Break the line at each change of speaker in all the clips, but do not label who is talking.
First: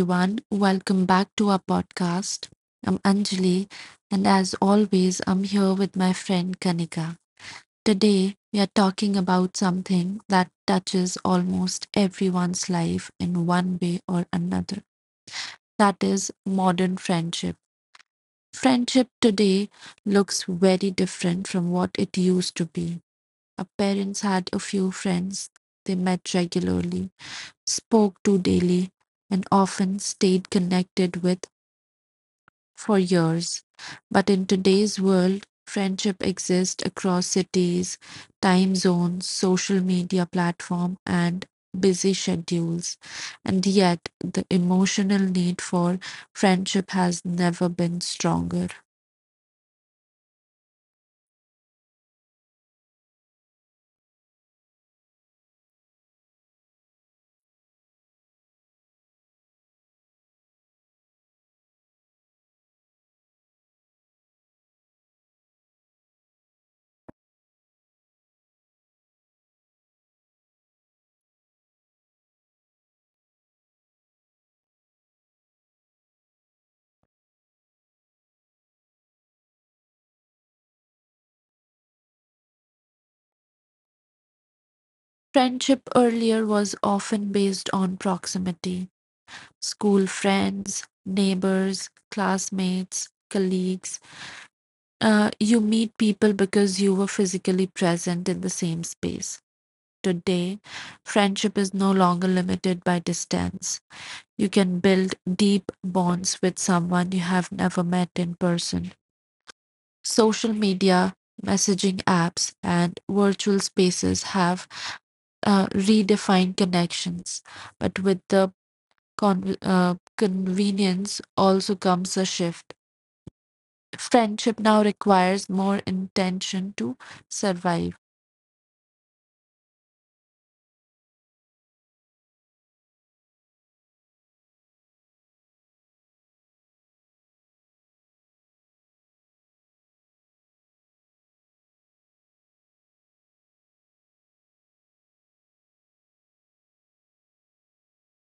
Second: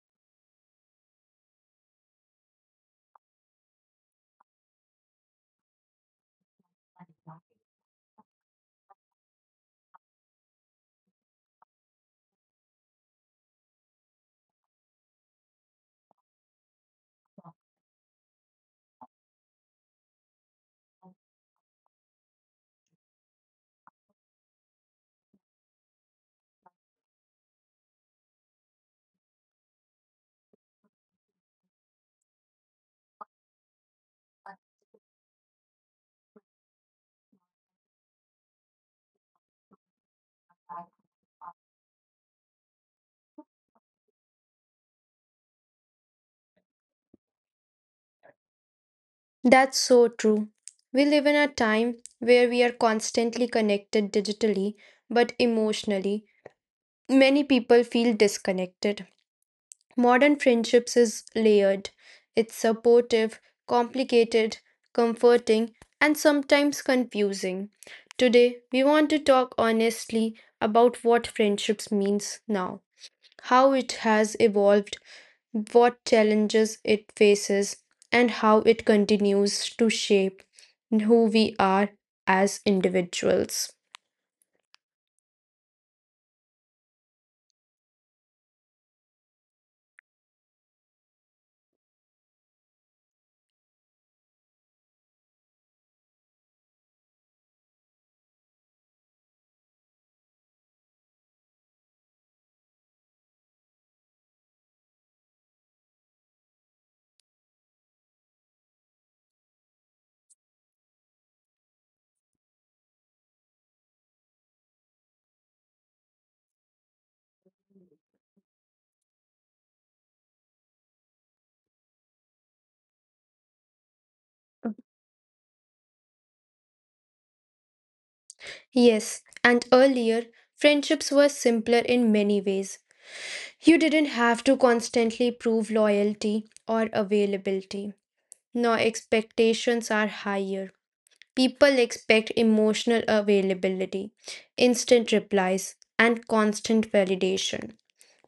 everyone. Welcome back to our podcast. I'm Anjali, and as always, I'm here with my friend Kanika. Today, we are talking about something that touches almost everyone's life in one way or another. That is modern friendship. Friendship today looks very different from what it used to be. Our parents had a few friends, they met regularly, spoke to daily, and often stayed connected with for years. But in today's world, friendship exists across cities, time zones, social media platform, and busy schedules. And yet, the emotional need for friendship has never been stronger.
That's so true. We live in a time where we are constantly connected digitally, but emotionally, many people feel disconnected. Modern friendships is layered. It's supportive, complicated, comforting, and sometimes confusing. Today, we want to talk honestly about what friendships means now, how it has evolved, what challenges it faces, and how it continues to shape who we are as individuals.
Friendship earlier was often based on proximity school friends, neighbors, classmates, colleagues. You meet people because you were physically present in the same space. Today, friendship is no longer limited by distance. You can build deep bonds with someone you have never met in person. Social media, messaging apps, and virtual spaces have redefine connections, but with the convenience also comes a shift. Friendship now requires more intention to survive.
Yes, and earlier, friendships were simpler in many ways. You didn't have to constantly prove loyalty or availability. Now, expectations are higher. People expect emotional availability, instant replies, and constant validation.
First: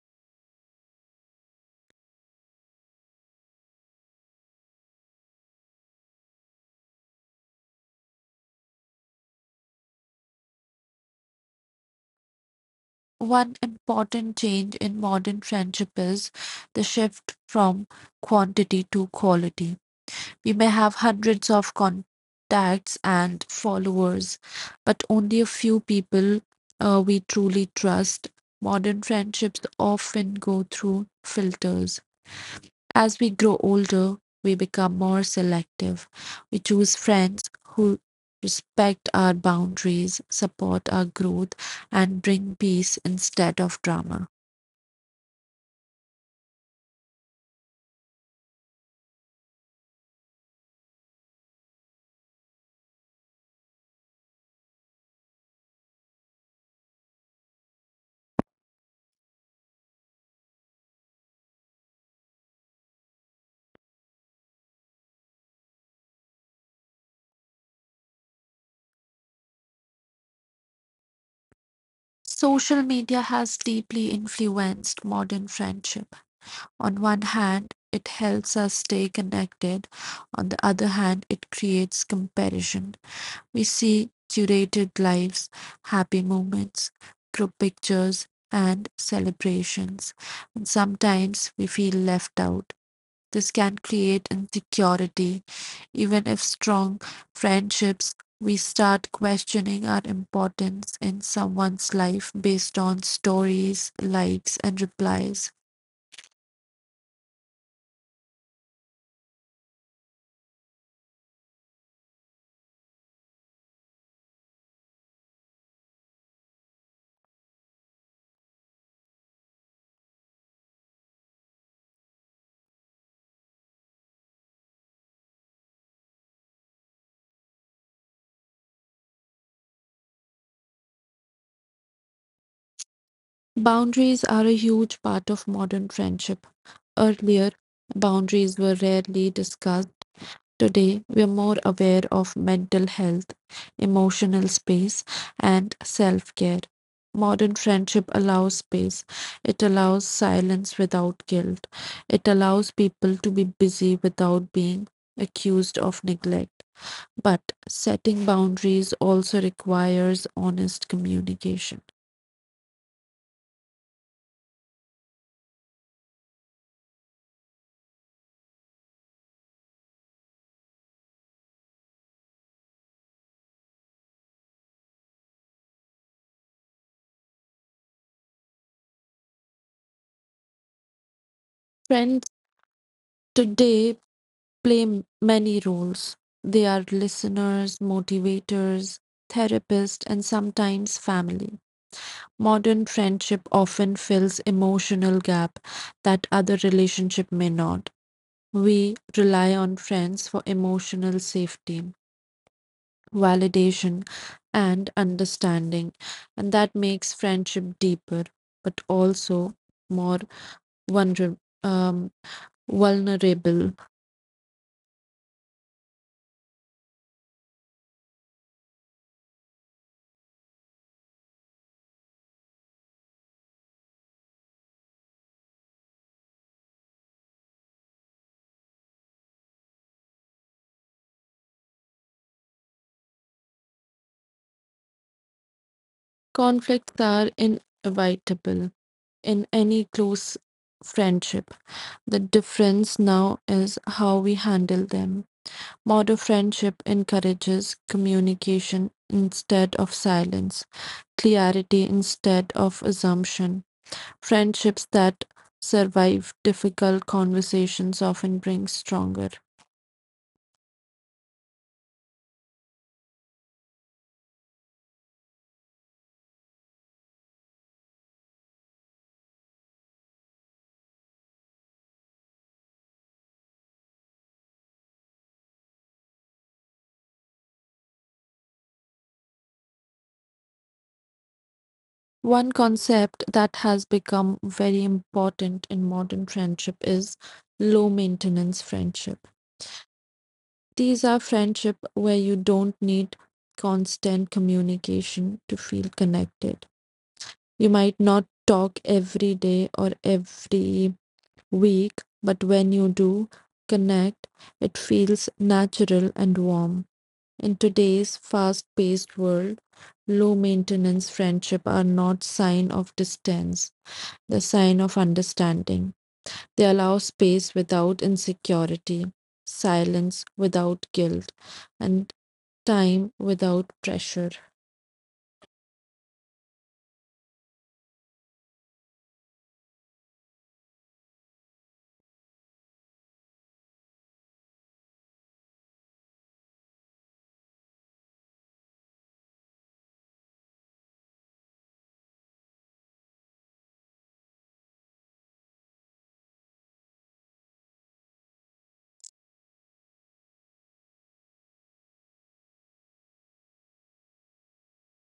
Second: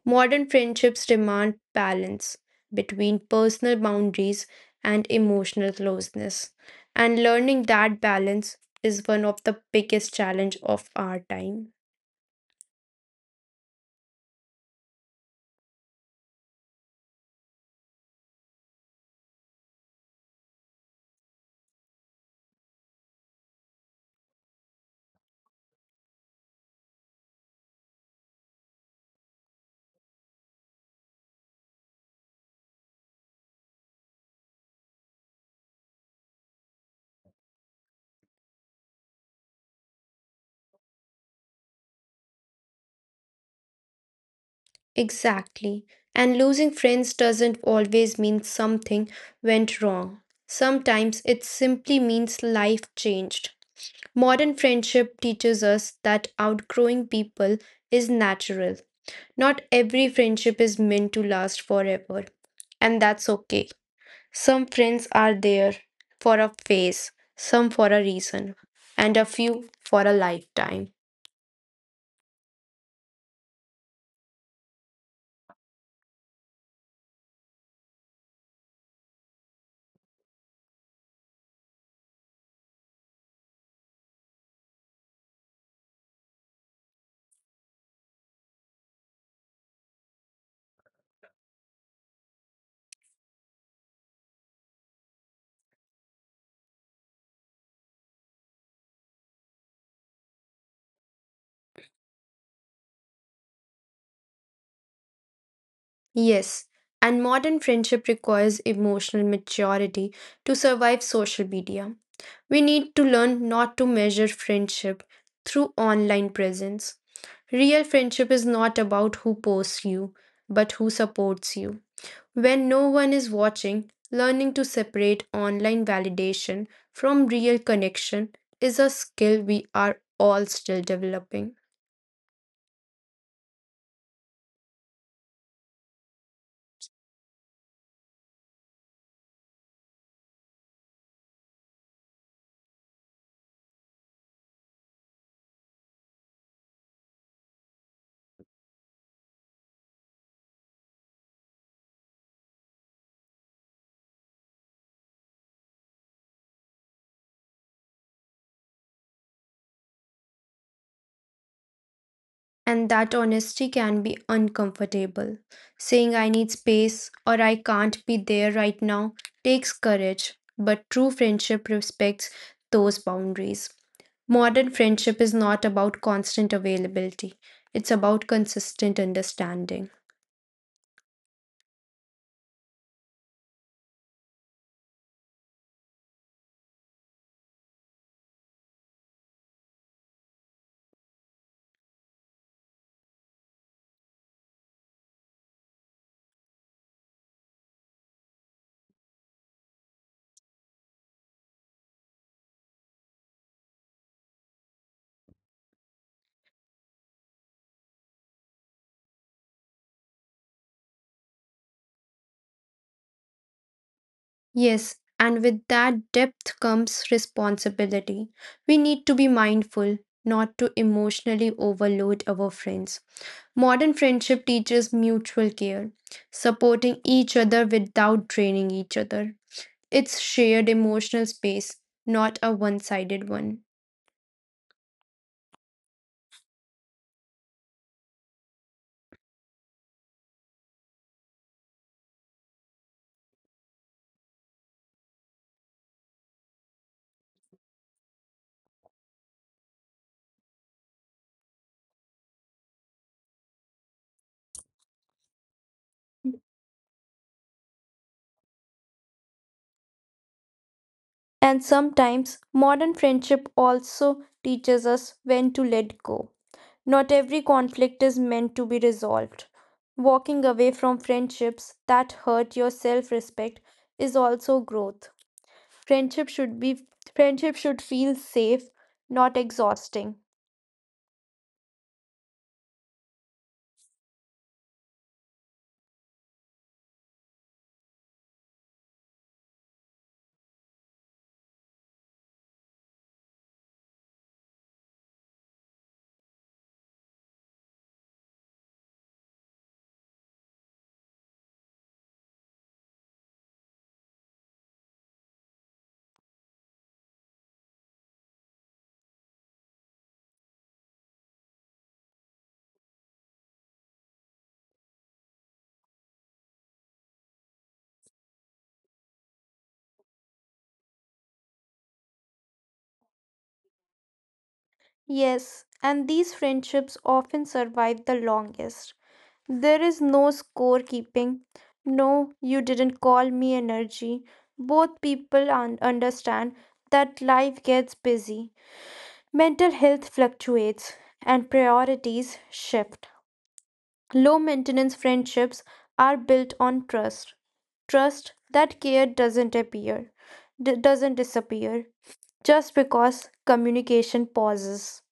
Modern friendships demand balance between personal boundaries and emotional closeness, and learning that balance is one of the biggest challenge of our time.
One important change in modern friendship is the shift from quantity to quality. We may have hundreds of contacts and followers, but only a few people we truly trust. Modern friendships often go through filters as we grow older, we become more selective. We choose friends who respect our boundaries, support our growth, and bring peace instead of drama.
Exactly. And losing friends doesn't always mean something went wrong. Sometimes it simply means life changed. Modern friendship teaches us that outgrowing people is natural. Not every friendship is meant to last forever, and that's okay. Some friends are there for a phase, some for a reason, and a few for a lifetime.
Social media has deeply influenced modern friendship. On one hand, it helps us stay connected. On the other hand, it creates comparison. We see curated lives, happy moments, group pictures, and celebrations. And sometimes we feel left out. This can create insecurity. Even if strong friendships, we start questioning our importance in someone's life based on stories, likes, and replies.
Yes, and modern friendship requires emotional maturity to survive social media. We need to learn not to measure friendship through online presence. Real friendship is not about who posts you, but who supports you. When no one is watching, learning to separate online validation from real connection is a skill we are all still developing.
Boundaries are a huge part of modern friendship. Earlier, boundaries were rarely discussed. Today, we are more aware of mental health, emotional space, and self care. Modern friendship allows space, it allows silence without guilt, it allows people to be busy without being accused of neglect. But setting boundaries also requires honest communication.
And that honesty can be uncomfortable. Saying I need space or I can't be there right now takes courage, but true friendship respects those boundaries. Modern friendship is not about constant availability, it's about consistent understanding.
Friends today play many roles. They are listeners, motivators, therapists, and sometimes family. Modern friendship often fills emotional gap that other relationship may not. We rely on friends for emotional safety, validation, and understanding, and that makes friendship deeper but also more vulner- um, vulnerable.
Yes, and with that depth comes responsibility. We need to be mindful not to emotionally overload our friends. Modern friendship teaches mutual care, supporting each other without draining each other. It's shared emotional space, not a one sided one.
Conflicts are inevitable in any close friendship. The difference now is how we handle them. Modern friendship encourages communication instead of silence, clarity instead of assumption. Friendships that survive difficult conversations often bring stronger.
And sometimes modern friendship also teaches us when to let go. Not every conflict is meant to be resolved. Walking away from friendships that hurt your self-respect is also growth. Friendship should be Friendship should feel safe, not exhausting.
One concept that has become very important in modern friendship is low maintenance friendship. These are friendship where you don't need constant communication to feel connected. You might not talk every day or every week, but when you do connect, it feels natural and warm. In today's fast-paced world, low-maintenance friendships are not sign of distance, they're sign of understanding. They allow space without insecurity, silence without guilt, and time without pressure.
Yes, and these friendships often survive the longest. There is no scorekeeping, no, you didn't call me energy. Both people understand that life gets busy, mental health fluctuates, and priorities shift. Low maintenance friendships are built on trust. Trust that care doesn't appear, doesn't disappear just because communication pauses.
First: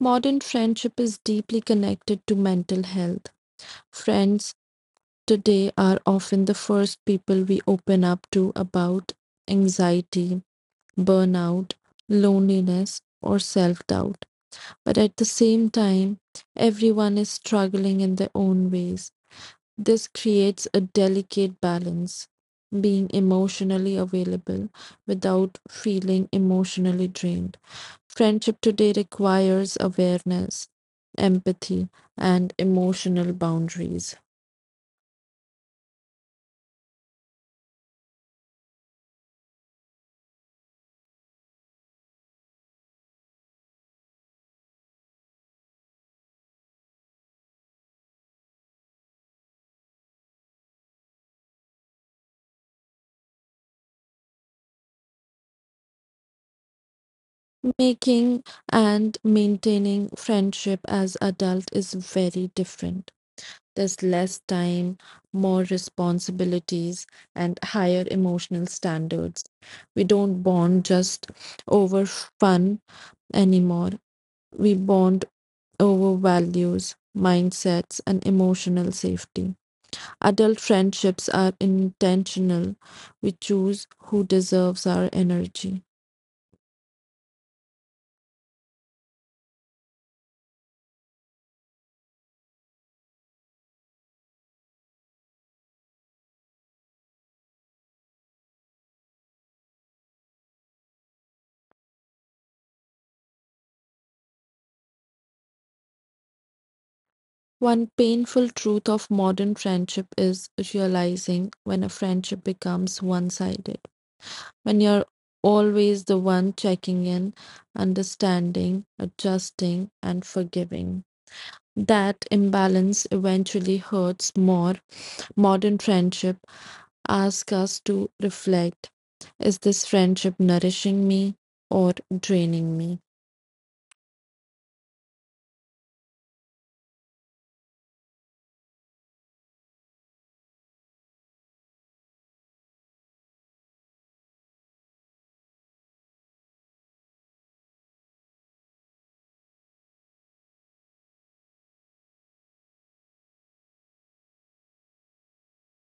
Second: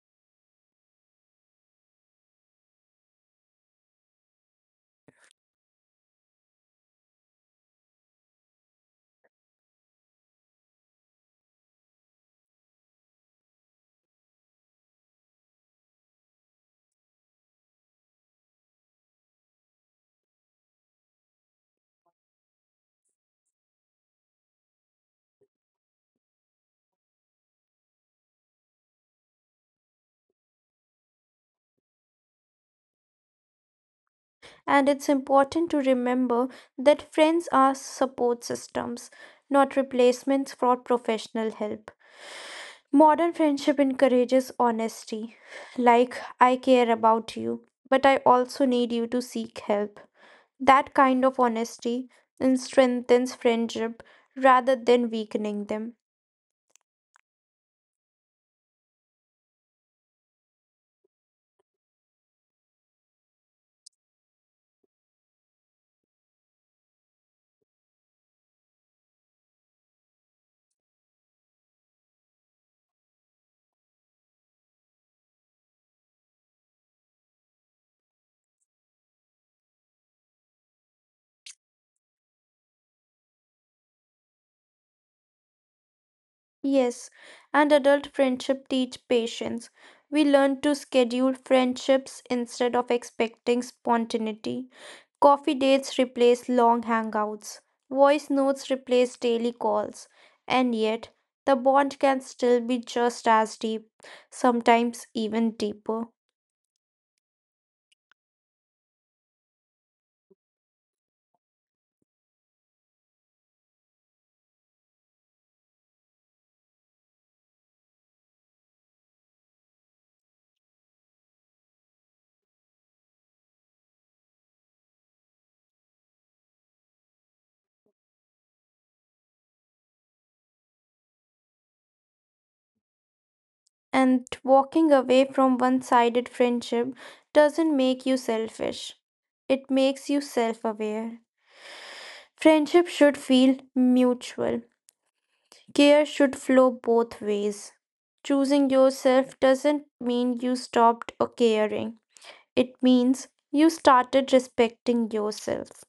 Modern friendship is deeply connected to mental health. Friends today are often the first people we open up to about anxiety, burnout, loneliness, or self doubt. But at the same time, everyone is struggling in their own ways. This creates a delicate balance, being emotionally available without feeling emotionally drained. Friendship today requires awareness, empathy, and emotional boundaries.
And it's important to remember that friends are support systems, not replacements for professional help. Modern friendship encourages honesty, like, I care about you, but I also need you to seek help. That kind of honesty and strengthens friendship rather than weakening them.
Making and maintaining friendship as adult is very different. There's less time, more responsibilities, and higher emotional standards. We don't bond just over fun anymore. We bond over values, mindsets, and emotional safety. Adult friendships are intentional. We choose who deserves our energy.
Yes, and adult friendship teach patience. We learn to schedule friendships instead of expecting spontaneity. Coffee dates replace long hangouts. Voice notes replace daily calls. And yet, the bond can still be just as deep, sometimes even deeper.
One painful truth of modern friendship is realizing when a friendship becomes one sided, when you're always the one checking in, understanding, adjusting, and forgiving. That imbalance eventually hurts more. Modern friendship asks us to reflect, is this friendship nourishing me or draining me?
And walking away from one sided friendship doesn't make you selfish, it makes you self aware. Friendship should feel mutual. Care should flow both ways. Choosing yourself doesn't mean you stopped or caring, it means you started respecting yourself.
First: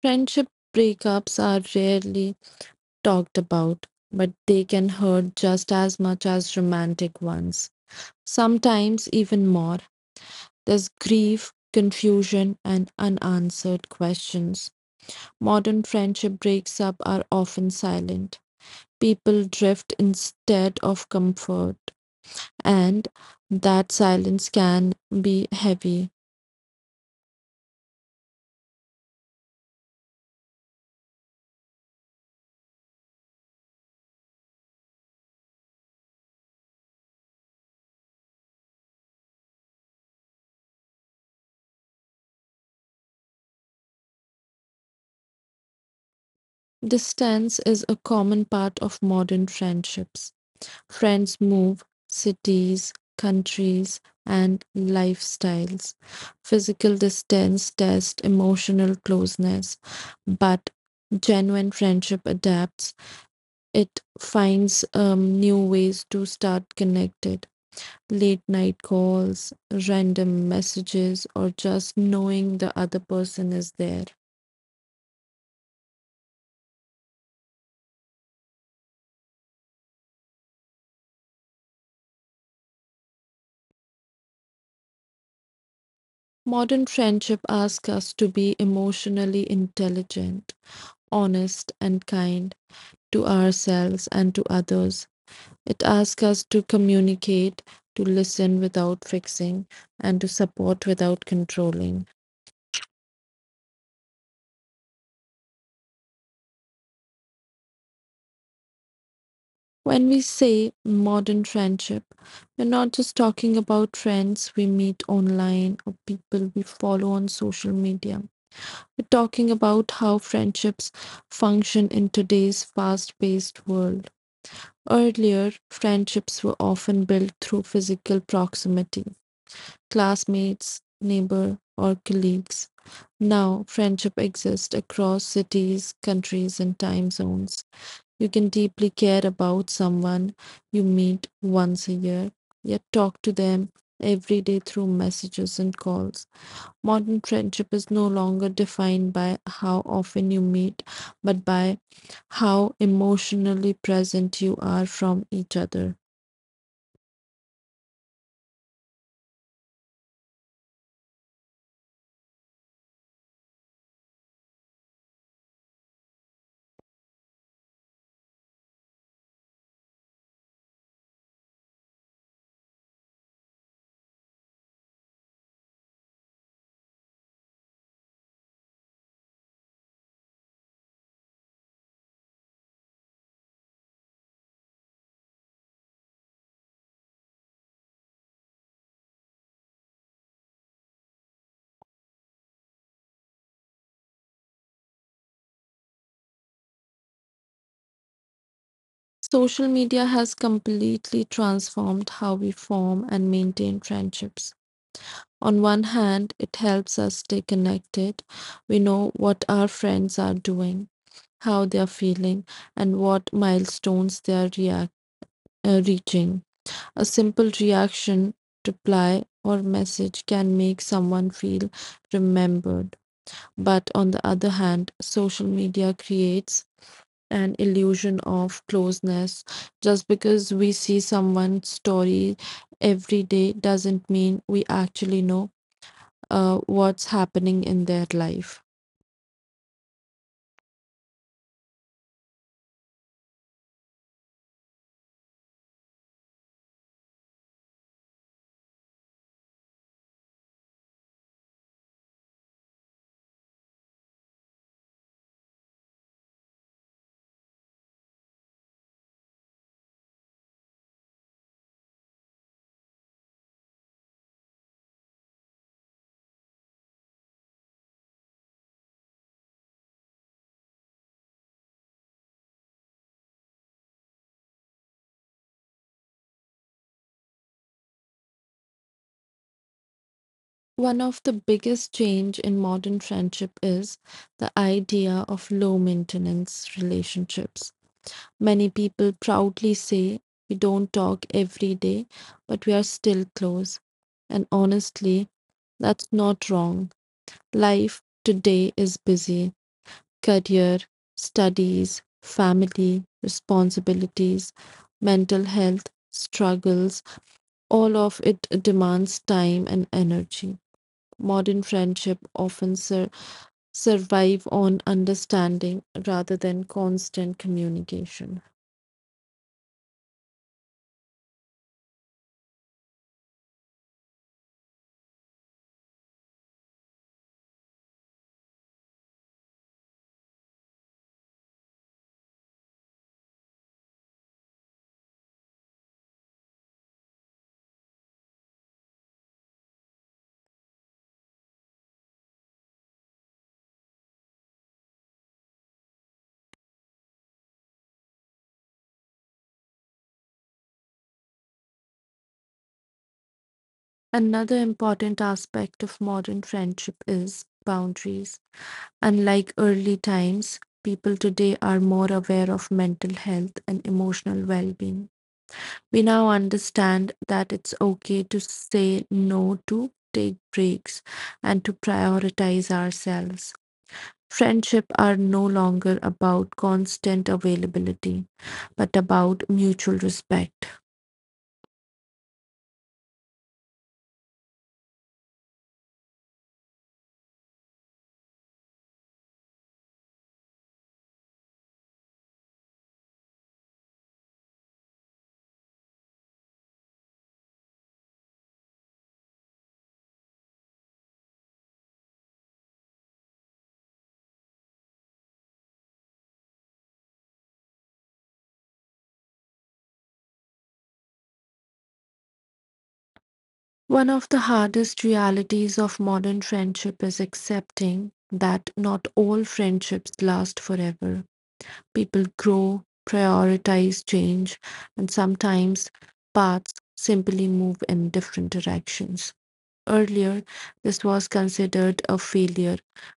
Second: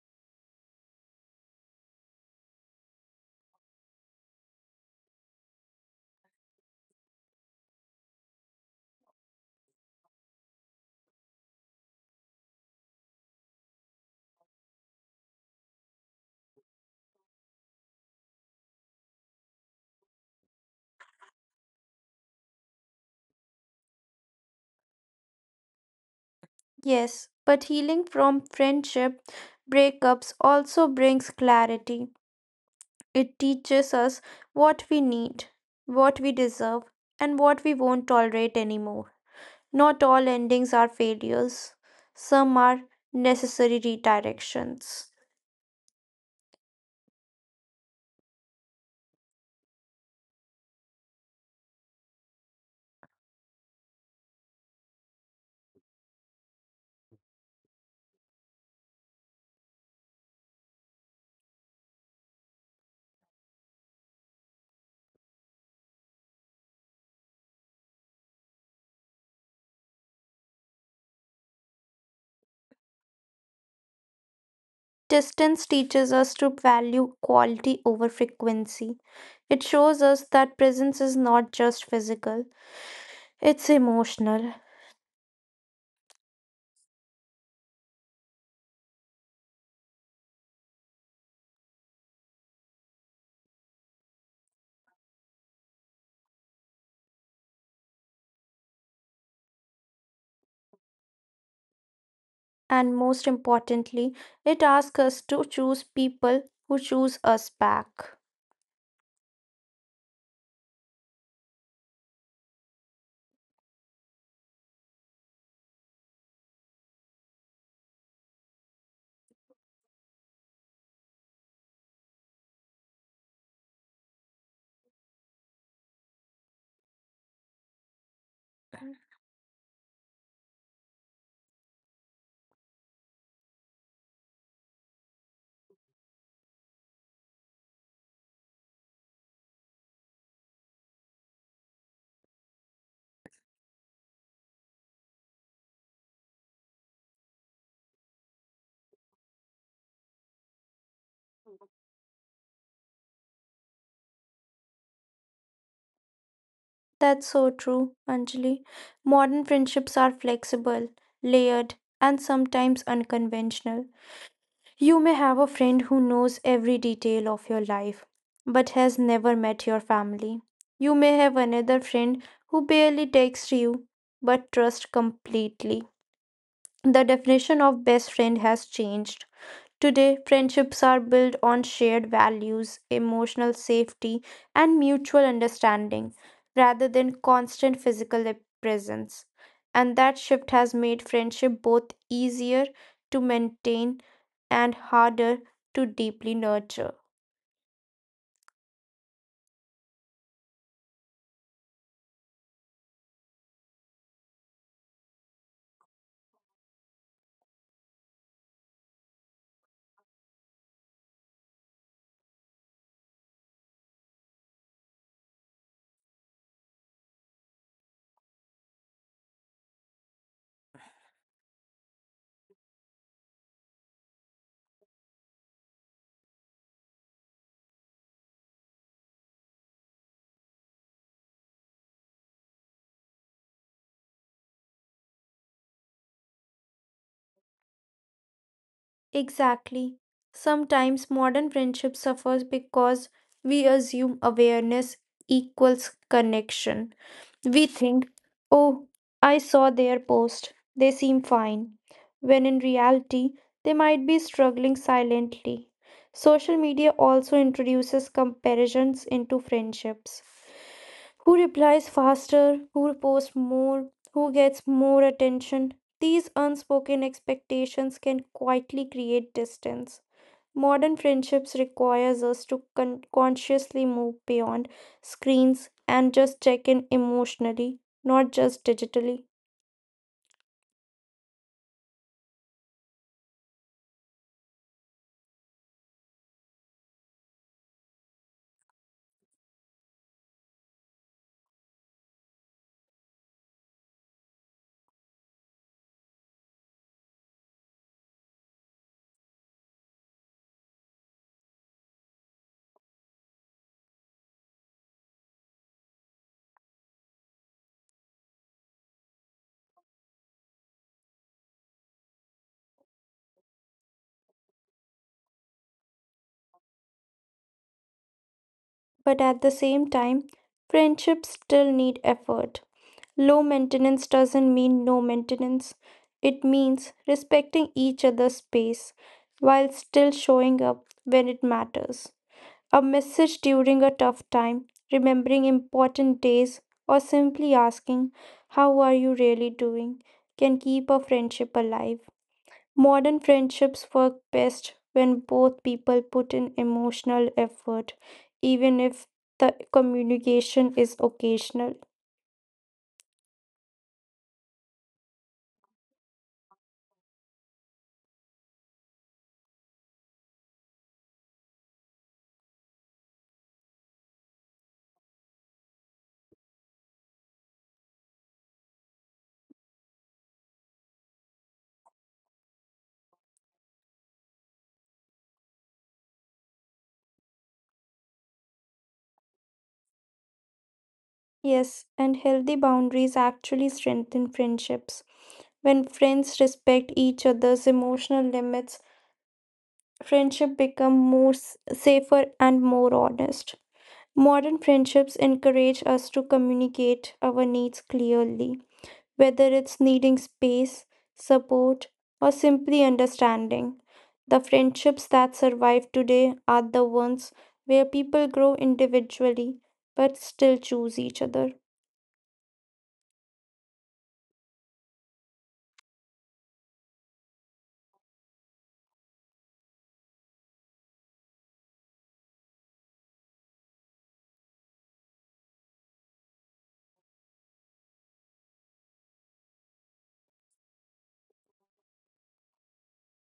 Friendship breakups are rarely talked about, but they can hurt just as much as romantic ones, sometimes even more. There's grief, confusion, and unanswered questions. Modern friendship breaks up are often silent. People drift instead of comfort, and that silence can be heavy.
Yes, but healing from friendship breakups also brings clarity. It teaches us what we need, what we deserve, and what we won't tolerate anymore. Not all endings are failures, some are necessary redirections.
Distance is a common part of modern friendships. Friends move, cities, countries, and lifestyles. Physical distance tests emotional closeness, but genuine friendship adapts. It finds new ways to start connected. Late night calls, random messages, or just knowing the other person is there.
Distance teaches us to value quality over frequency. It shows us that presence is not just physical, it's emotional.
Modern friendship asks us to be emotionally intelligent, honest, and kind to ourselves and to others. It asks us to communicate, to listen without fixing, and to support without controlling.
And most importantly, it asks us to choose people who choose us back.
When we say modern friendship, we're not just talking about friends we meet online or people we follow on social media. We're talking about how friendships function in today's fast paced world. Earlier, friendships were often built through physical proximity. Classmates, neighbor, or colleagues. Now, friendship exists across cities, countries, and time zones. You can deeply care about someone you meet once a year, yet talk to them every day through messages and calls. Modern friendship is no longer defined by how often you meet, but by how emotionally present you are from each other.
That's so true, Anjali. Modern friendships are flexible, layered, and sometimes unconventional. You may have a friend who knows every detail of your life but has never met your family. You may have another friend who barely texts you but trusts completely. The definition of best friend has changed. Today, friendships are built on shared values, emotional safety, and mutual understanding rather than constant physical presence. And that shift has made friendship both easier to maintain and harder to deeply nurture.
Social media has completely transformed how we form and maintain friendships. On one hand, it helps us stay connected. We know what our friends are doing, how they are feeling, and what milestones they are reaching. A simple reaction, reply, or message can make someone feel remembered. But on the other hand, social media creates an illusion of closeness. Just because we see someone's story every day doesn't mean we actually know what's happening in their life.
Exactly. Sometimes modern friendship suffers because we assume awareness equals connection. We think, oh, I saw their post, they seem fine, when in reality, they might be struggling silently. Social media also introduces comparisons into friendships. Who replies faster? Who posts more? Who gets more attention? These unspoken expectations can quietly create distance. Modern friendships requires us to consciously move beyond screens and just check in emotionally, not just digitally.
One of the biggest change in modern friendship is the idea of low maintenance relationships. Many people proudly say we don't talk every day, but we are still close. And honestly, that's not wrong. Life today is busy, career, studies, family, responsibilities, mental health struggles, all of it demands time and energy. Modern friendship often survive on understanding rather than constant communication.
But at the same time, friendships still need effort. Low maintenance doesn't mean no maintenance. It means respecting each other's space while still showing up when it matters. A message during a tough time, remembering important days, or simply asking, how are you really doing? Can keep a friendship alive. Modern friendships work best when both people put in emotional effort, even if the communication is occasional.
Another important aspect of modern friendship is boundaries. Unlike early times, people today are more aware of mental health and emotional well being. We now understand that it's okay to say no, to take breaks, and to prioritize ourselves. Friendship are no longer about constant availability, but about mutual respect.
Yes, and healthy boundaries actually strengthen friendships. When friends respect each other's emotional limits, friendship become more safer and more honest. Modern friendships encourage us to communicate our needs clearly, whether it's needing space, support, or simply understanding. The friendships that survive today are the ones where people grow individually but still choose each other.
One of the hardest realities of modern friendship is accepting that not all friendships last forever. People grow, prioritize change, and sometimes paths simply move in different directions. Earlier, this was considered a failure,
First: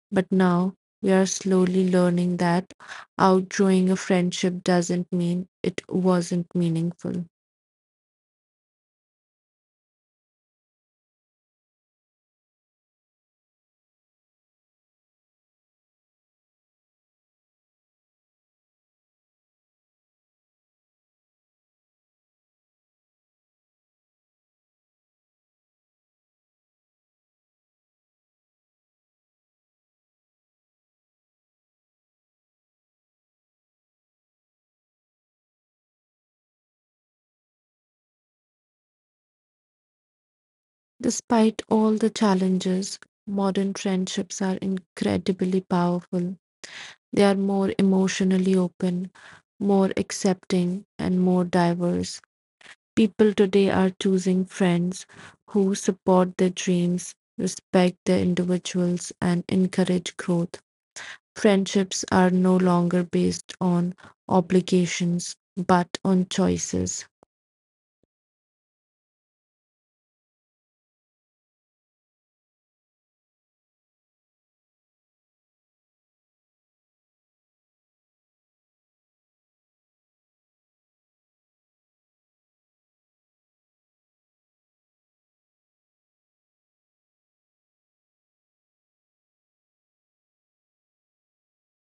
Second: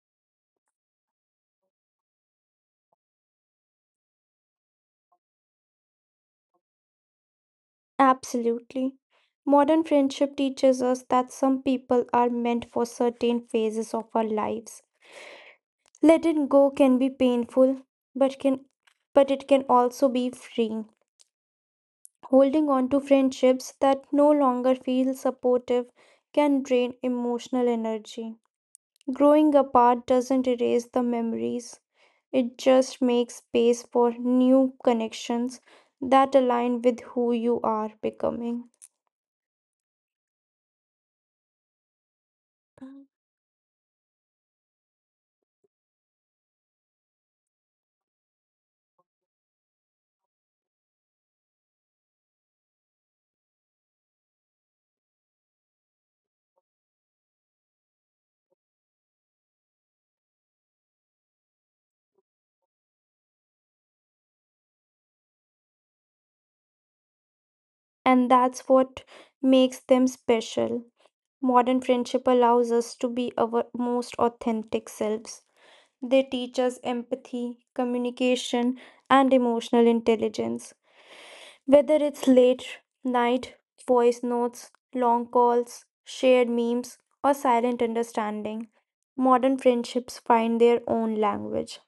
but now we are slowly learning that outgrowing a friendship doesn't mean it wasn't meaningful.
Absolutely. Modern friendship teaches us that some people are meant for certain phases of our lives. Letting go can be painful, but can but it can also be freeing. Holding on to friendships that no longer feel supportive can drain emotional energy. Growing apart doesn't erase the memories. It just makes space for new connections that align with who you are becoming.
Despite all the challenges, modern friendships are incredibly powerful. They are more emotionally open, more accepting, and more diverse. People today are choosing friends who support their dreams, respect their individuals, and encourage growth. Friendships are no longer based on obligations but on choices.
And that's what makes them special. Modern friendship allows us to be our most authentic selves. They teach us empathy, communication, and emotional intelligence. Whether it's late night, voice notes, long calls, shared memes, or silent understanding, modern friendships find their own language.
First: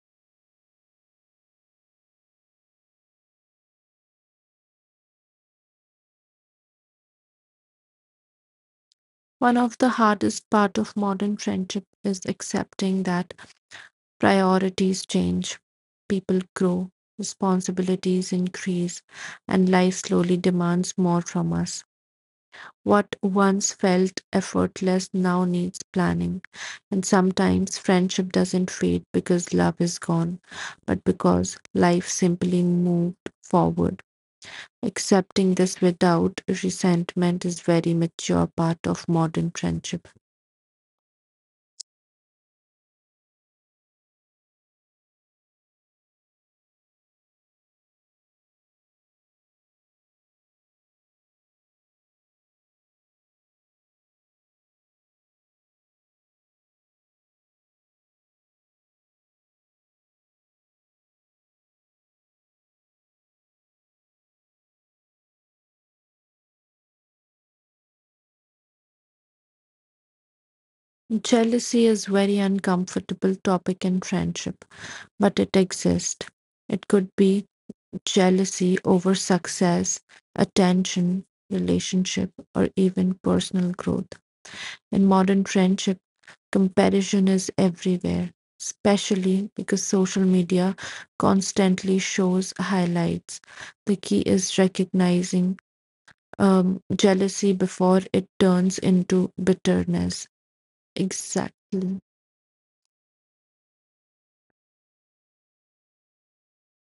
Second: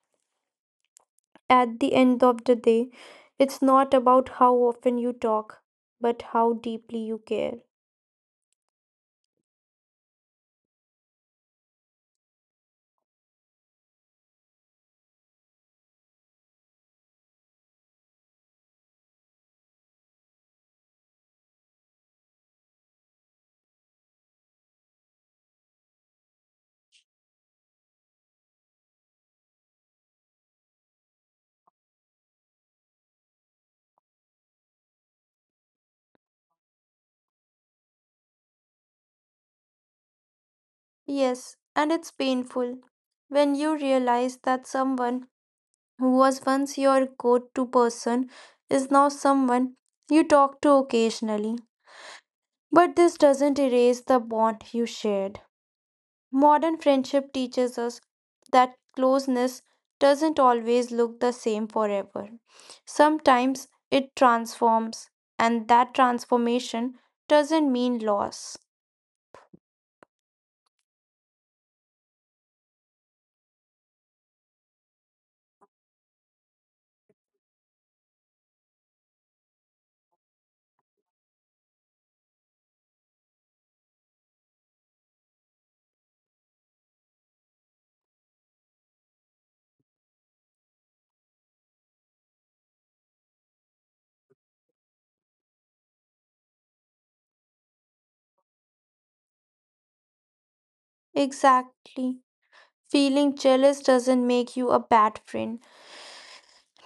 At the end of the day, it's not about how often you talk, but how deeply you care.
One of the hardest part of modern friendship is accepting that priorities change, people grow, responsibilities increase, and life slowly demands more from us. What once felt effortless now needs planning, and sometimes friendship doesn't fade because love is gone, but because life simply moved forward. Accepting this without resentment is very mature part of modern friendship.
Yes, and it's painful when you realize that someone who was once your go to person is now someone you talk to occasionally. But this doesn't erase the bond you shared. Modern friendship teaches us that closeness doesn't always look the same forever. Sometimes it transforms, and that transformation doesn't mean loss.
Jealousy is very uncomfortable topic in friendship, but it exists. It could be jealousy over success, attention, relationship, or even personal growth. In modern friendship, comparison is everywhere, especially because social media constantly shows highlights. The key is recognizing jealousy before it turns into bitterness. Exactly.
Exactly. Feeling jealous doesn't make you a bad friend,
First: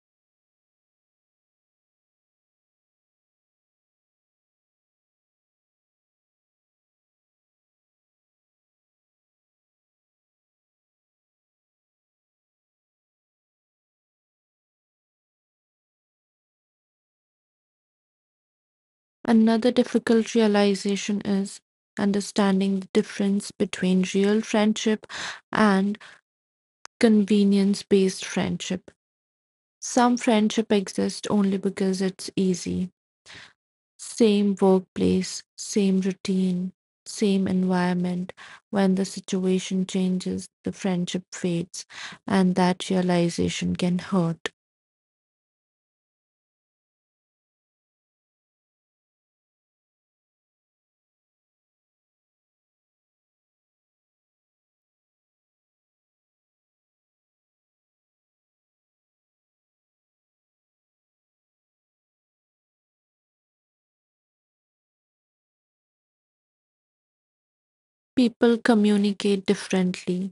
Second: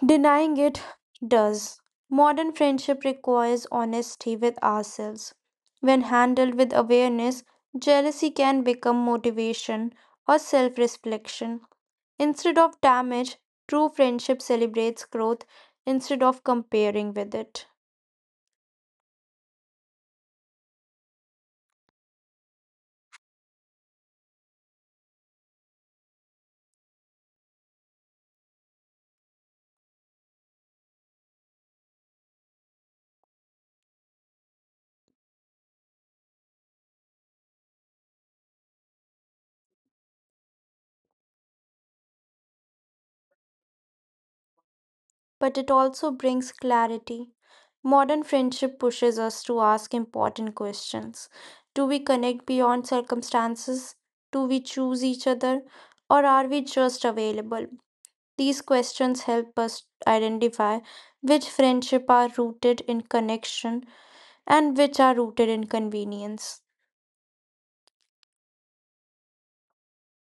denying it does. Modern friendship requires honesty with ourselves. When handled with awareness, jealousy can become motivation or self reflection. Instead of damage, true friendship celebrates growth instead of comparing with it.
Another difficult realization is understanding the difference between real friendship and convenience based friendship. Some friendship exists only because it's easy. Same workplace, same routine, same environment. When the situation changes, the friendship fades, and that realization can hurt.
But it also brings clarity. Modern friendship pushes us to ask important questions. Do we connect beyond circumstances? Do we choose each other? Or are we just available? These questions help us identify which friendship are rooted in connection and which are rooted in convenience.
People communicate differently.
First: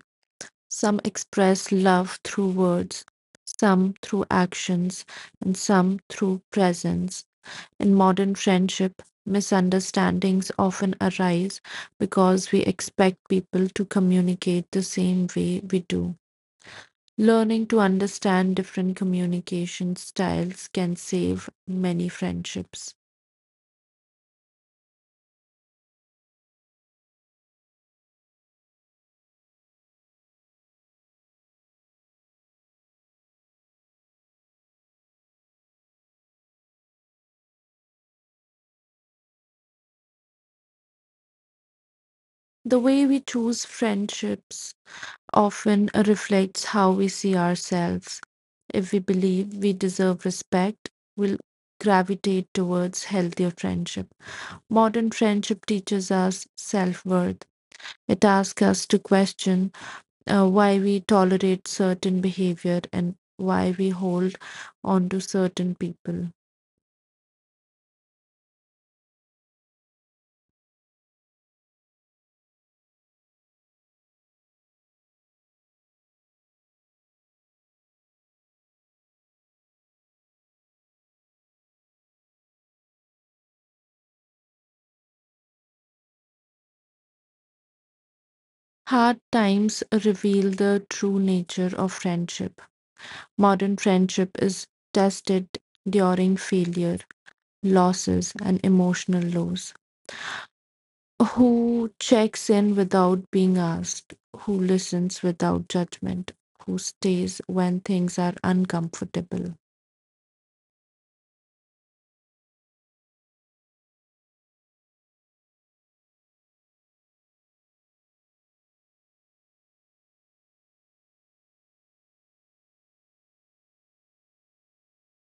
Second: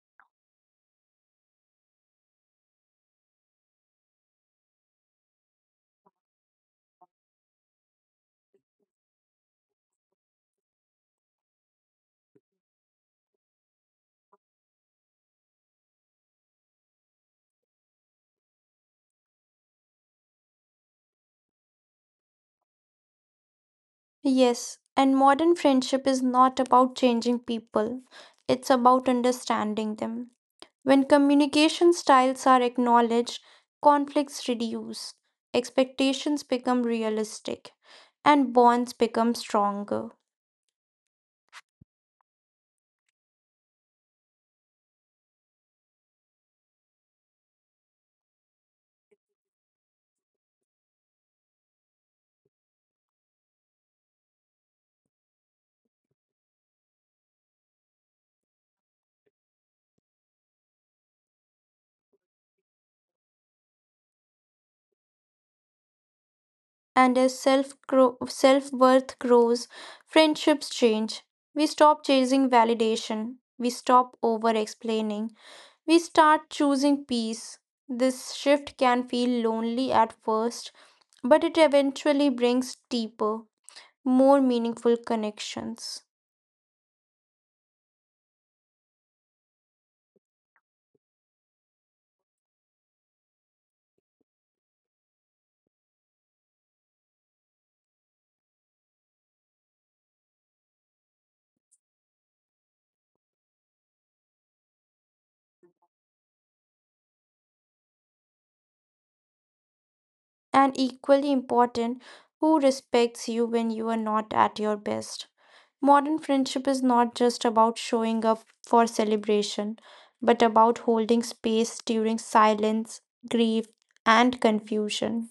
Some express love through words, some through actions, and some through presence. In modern friendship, misunderstandings often arise because we expect people to communicate the same way we do. Learning to understand different communication styles can save many friendships.
Yes, and modern friendship is not about changing people. It's about understanding them. When communication styles are acknowledged, conflicts reduce, expectations become realistic, and bonds become stronger.
The way we choose friendships often reflects how we see ourselves. If we believe we deserve respect, we'll gravitate towards healthier friendship. Modern friendship teaches us self worth. It asks us to question why we tolerate certain behavior and why we hold on to certain people.
And as self worth grows, friendships change. We stop chasing validation. We stop over explaining. We start choosing peace. This shift can feel lonely at first, but it eventually brings deeper, more meaningful connections.
Hard times reveal the true nature of friendship. Modern friendship is tested during failure, losses, and emotional lows. Who checks in without being asked, who listens without judgment, who stays when things are uncomfortable.
And equally important, who respects you when you are not at your best. Modern friendship is not just about showing up for celebration, but about holding space during silence, grief, and confusion.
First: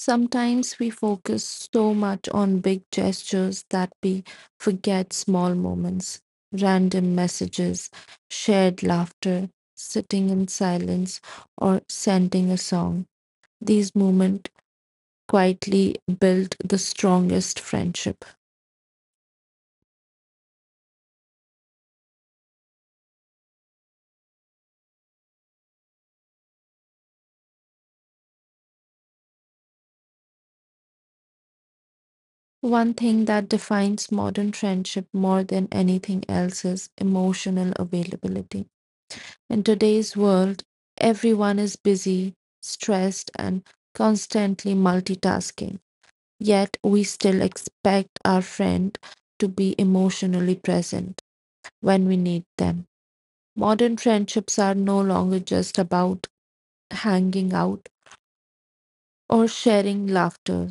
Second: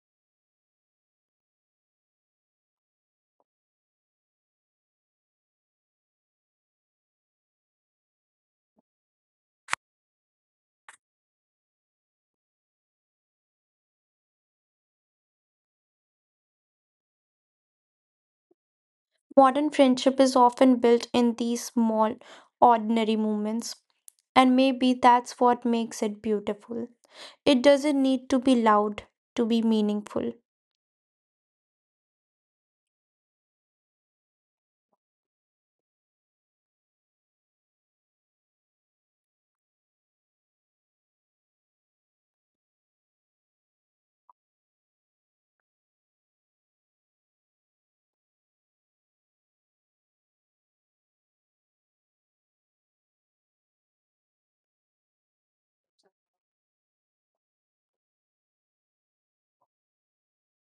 Sometimes we focus so much on big gestures that we forget small moments, random messages, shared laughter, sitting in silence, or sending a song. These moments quietly build the strongest friendship.
Modern friendship is often built in these small, ordinary moments, and maybe that's what makes it beautiful. It doesn't need to be loud to be meaningful,
One thing that defines modern friendship more than anything else is emotional availability. In today's world, everyone is busy, stressed, and constantly multitasking. Yet, we still expect our friend to be emotionally present when we need them. Modern friendships are no longer just about hanging out or sharing laughter.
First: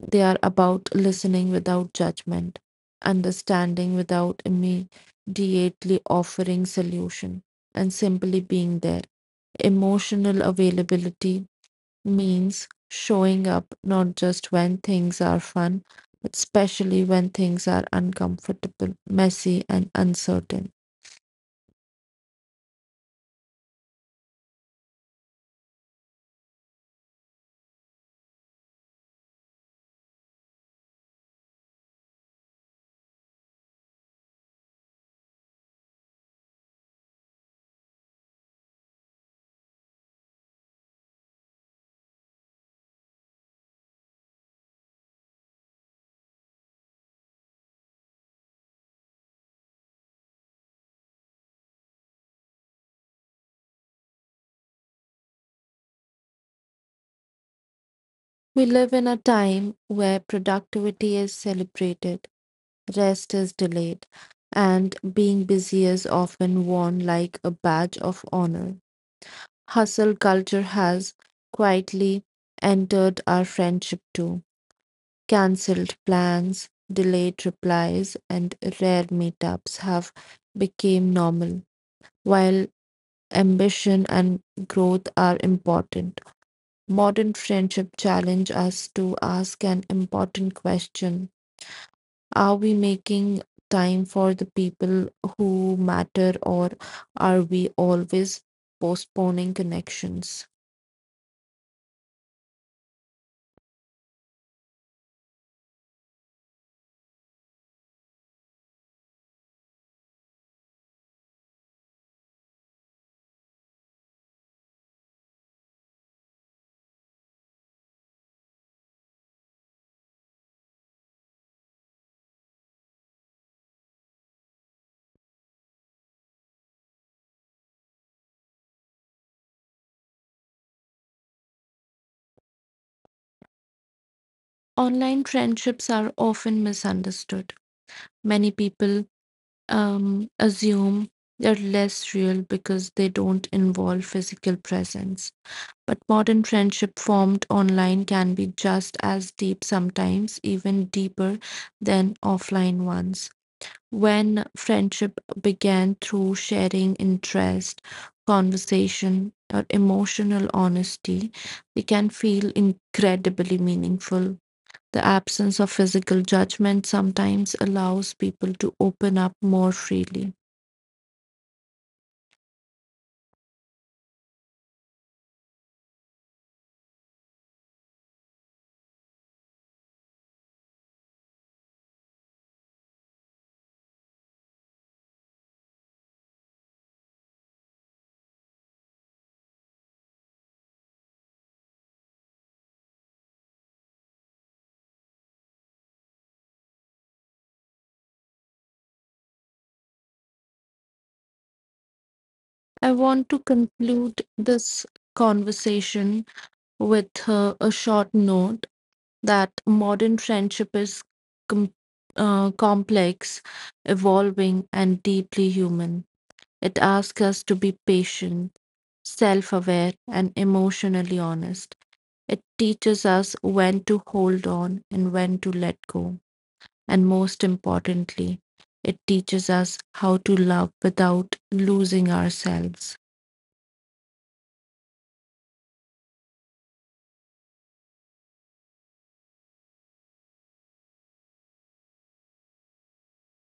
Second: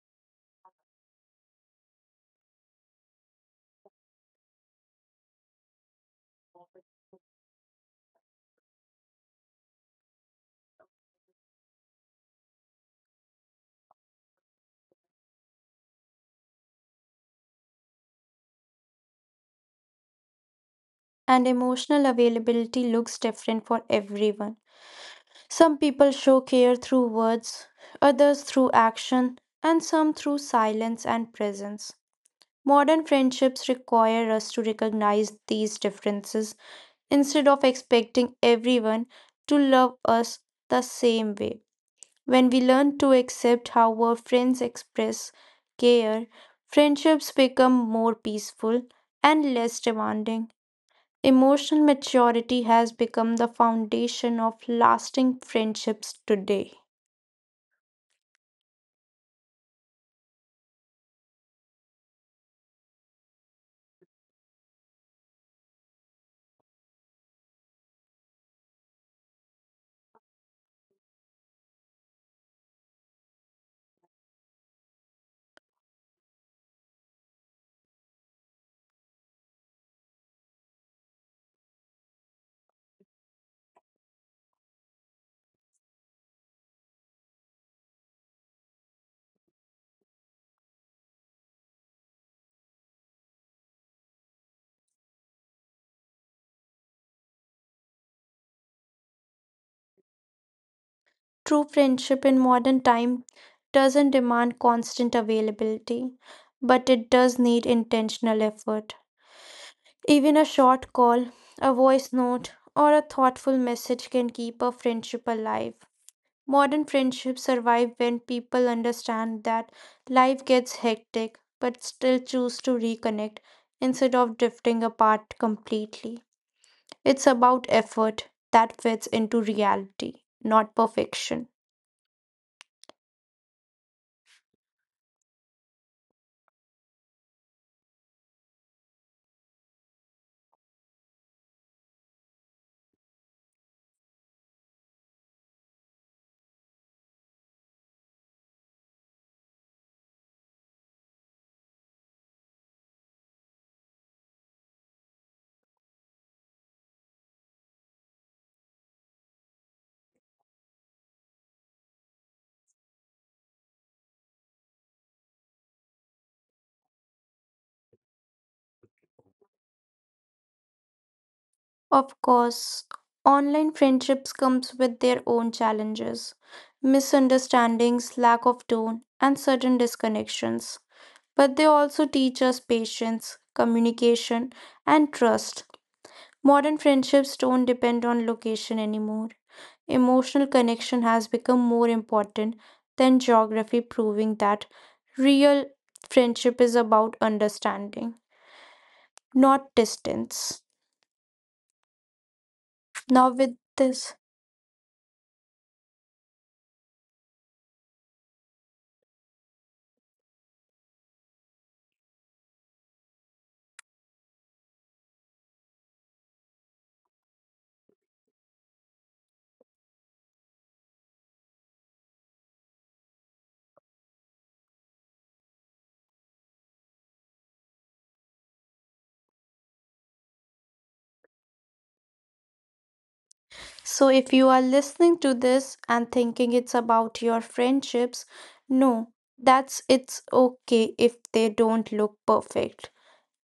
They are about listening without judgment, understanding without immediately offering solution, and simply being there. Emotional availability means showing up not just when things are fun, but especially when things are uncomfortable, messy, and uncertain.
and emotional availability looks different for everyone. Some people show care through words, others through action, and some through silence and presence. Modern friendships require us to recognize these differences instead of expecting everyone to love us the same way. When we learn to accept how our friends express care, friendships become more peaceful and less demanding. Emotional maturity has become the foundation of lasting friendships today.
We live in a time where productivity is celebrated, rest is delayed, and being busy is often worn like a badge of honor. Hustle culture has quietly entered our friendship too. Cancelled plans, delayed replies, and rare meetups have become normal, while ambition and growth are important. Modern friendship challenge us to ask an important question. Are we making time for the people who matter, or are we always postponing connections?
True friendship in modern time doesn't demand constant availability, but it does need intentional effort. Even a short call, a voice note, or a thoughtful message can keep a friendship alive. Modern friendships survive when people understand that life gets hectic but still choose to reconnect instead of drifting apart completely. It's about effort that fits into reality, not perfection.
Online friendships are often misunderstood. Many people assume they're less real because they don't involve physical presence. But modern friendship formed online can be just as deep sometimes, even deeper than offline ones. When friendship began through sharing interest, conversation, or emotional honesty, it can feel incredibly meaningful. The absence of physical judgment sometimes allows people to open up more freely.
Of course, online friendships comes with their own challenges, misunderstandings, lack of tone, and certain disconnections. But they also teach us patience, communication, and trust. Modern friendships don't depend on location anymore. Emotional connection has become more important than geography, proving that real friendship is about understanding, not distance.
I
Now,
want to
with this,
conclude this conversation with a short note that modern friendship is com- complex, evolving, and deeply human. It asks us to be patient, self aware, and emotionally honest. It teaches us when to hold on and when to let go. And most importantly, it teaches us how to love without losing ourselves.
so if you are listening to this and thinking it's about your friendships, no, that's it's okay if they don't look perfect.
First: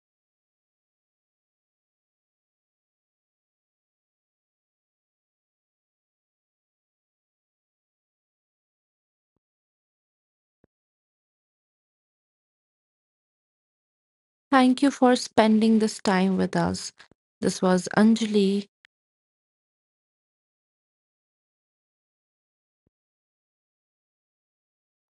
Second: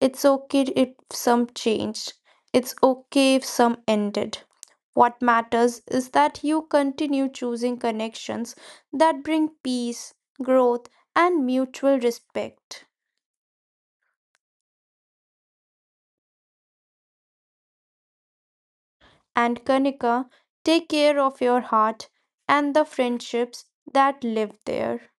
It's okay if some changed. It's okay if some ended. What matters is that you continue choosing connections that bring peace, growth, and mutual respect.
Thank you for spending this time with us. This was Anjali.
And Kanika, take care of your heart and the friendships that live there.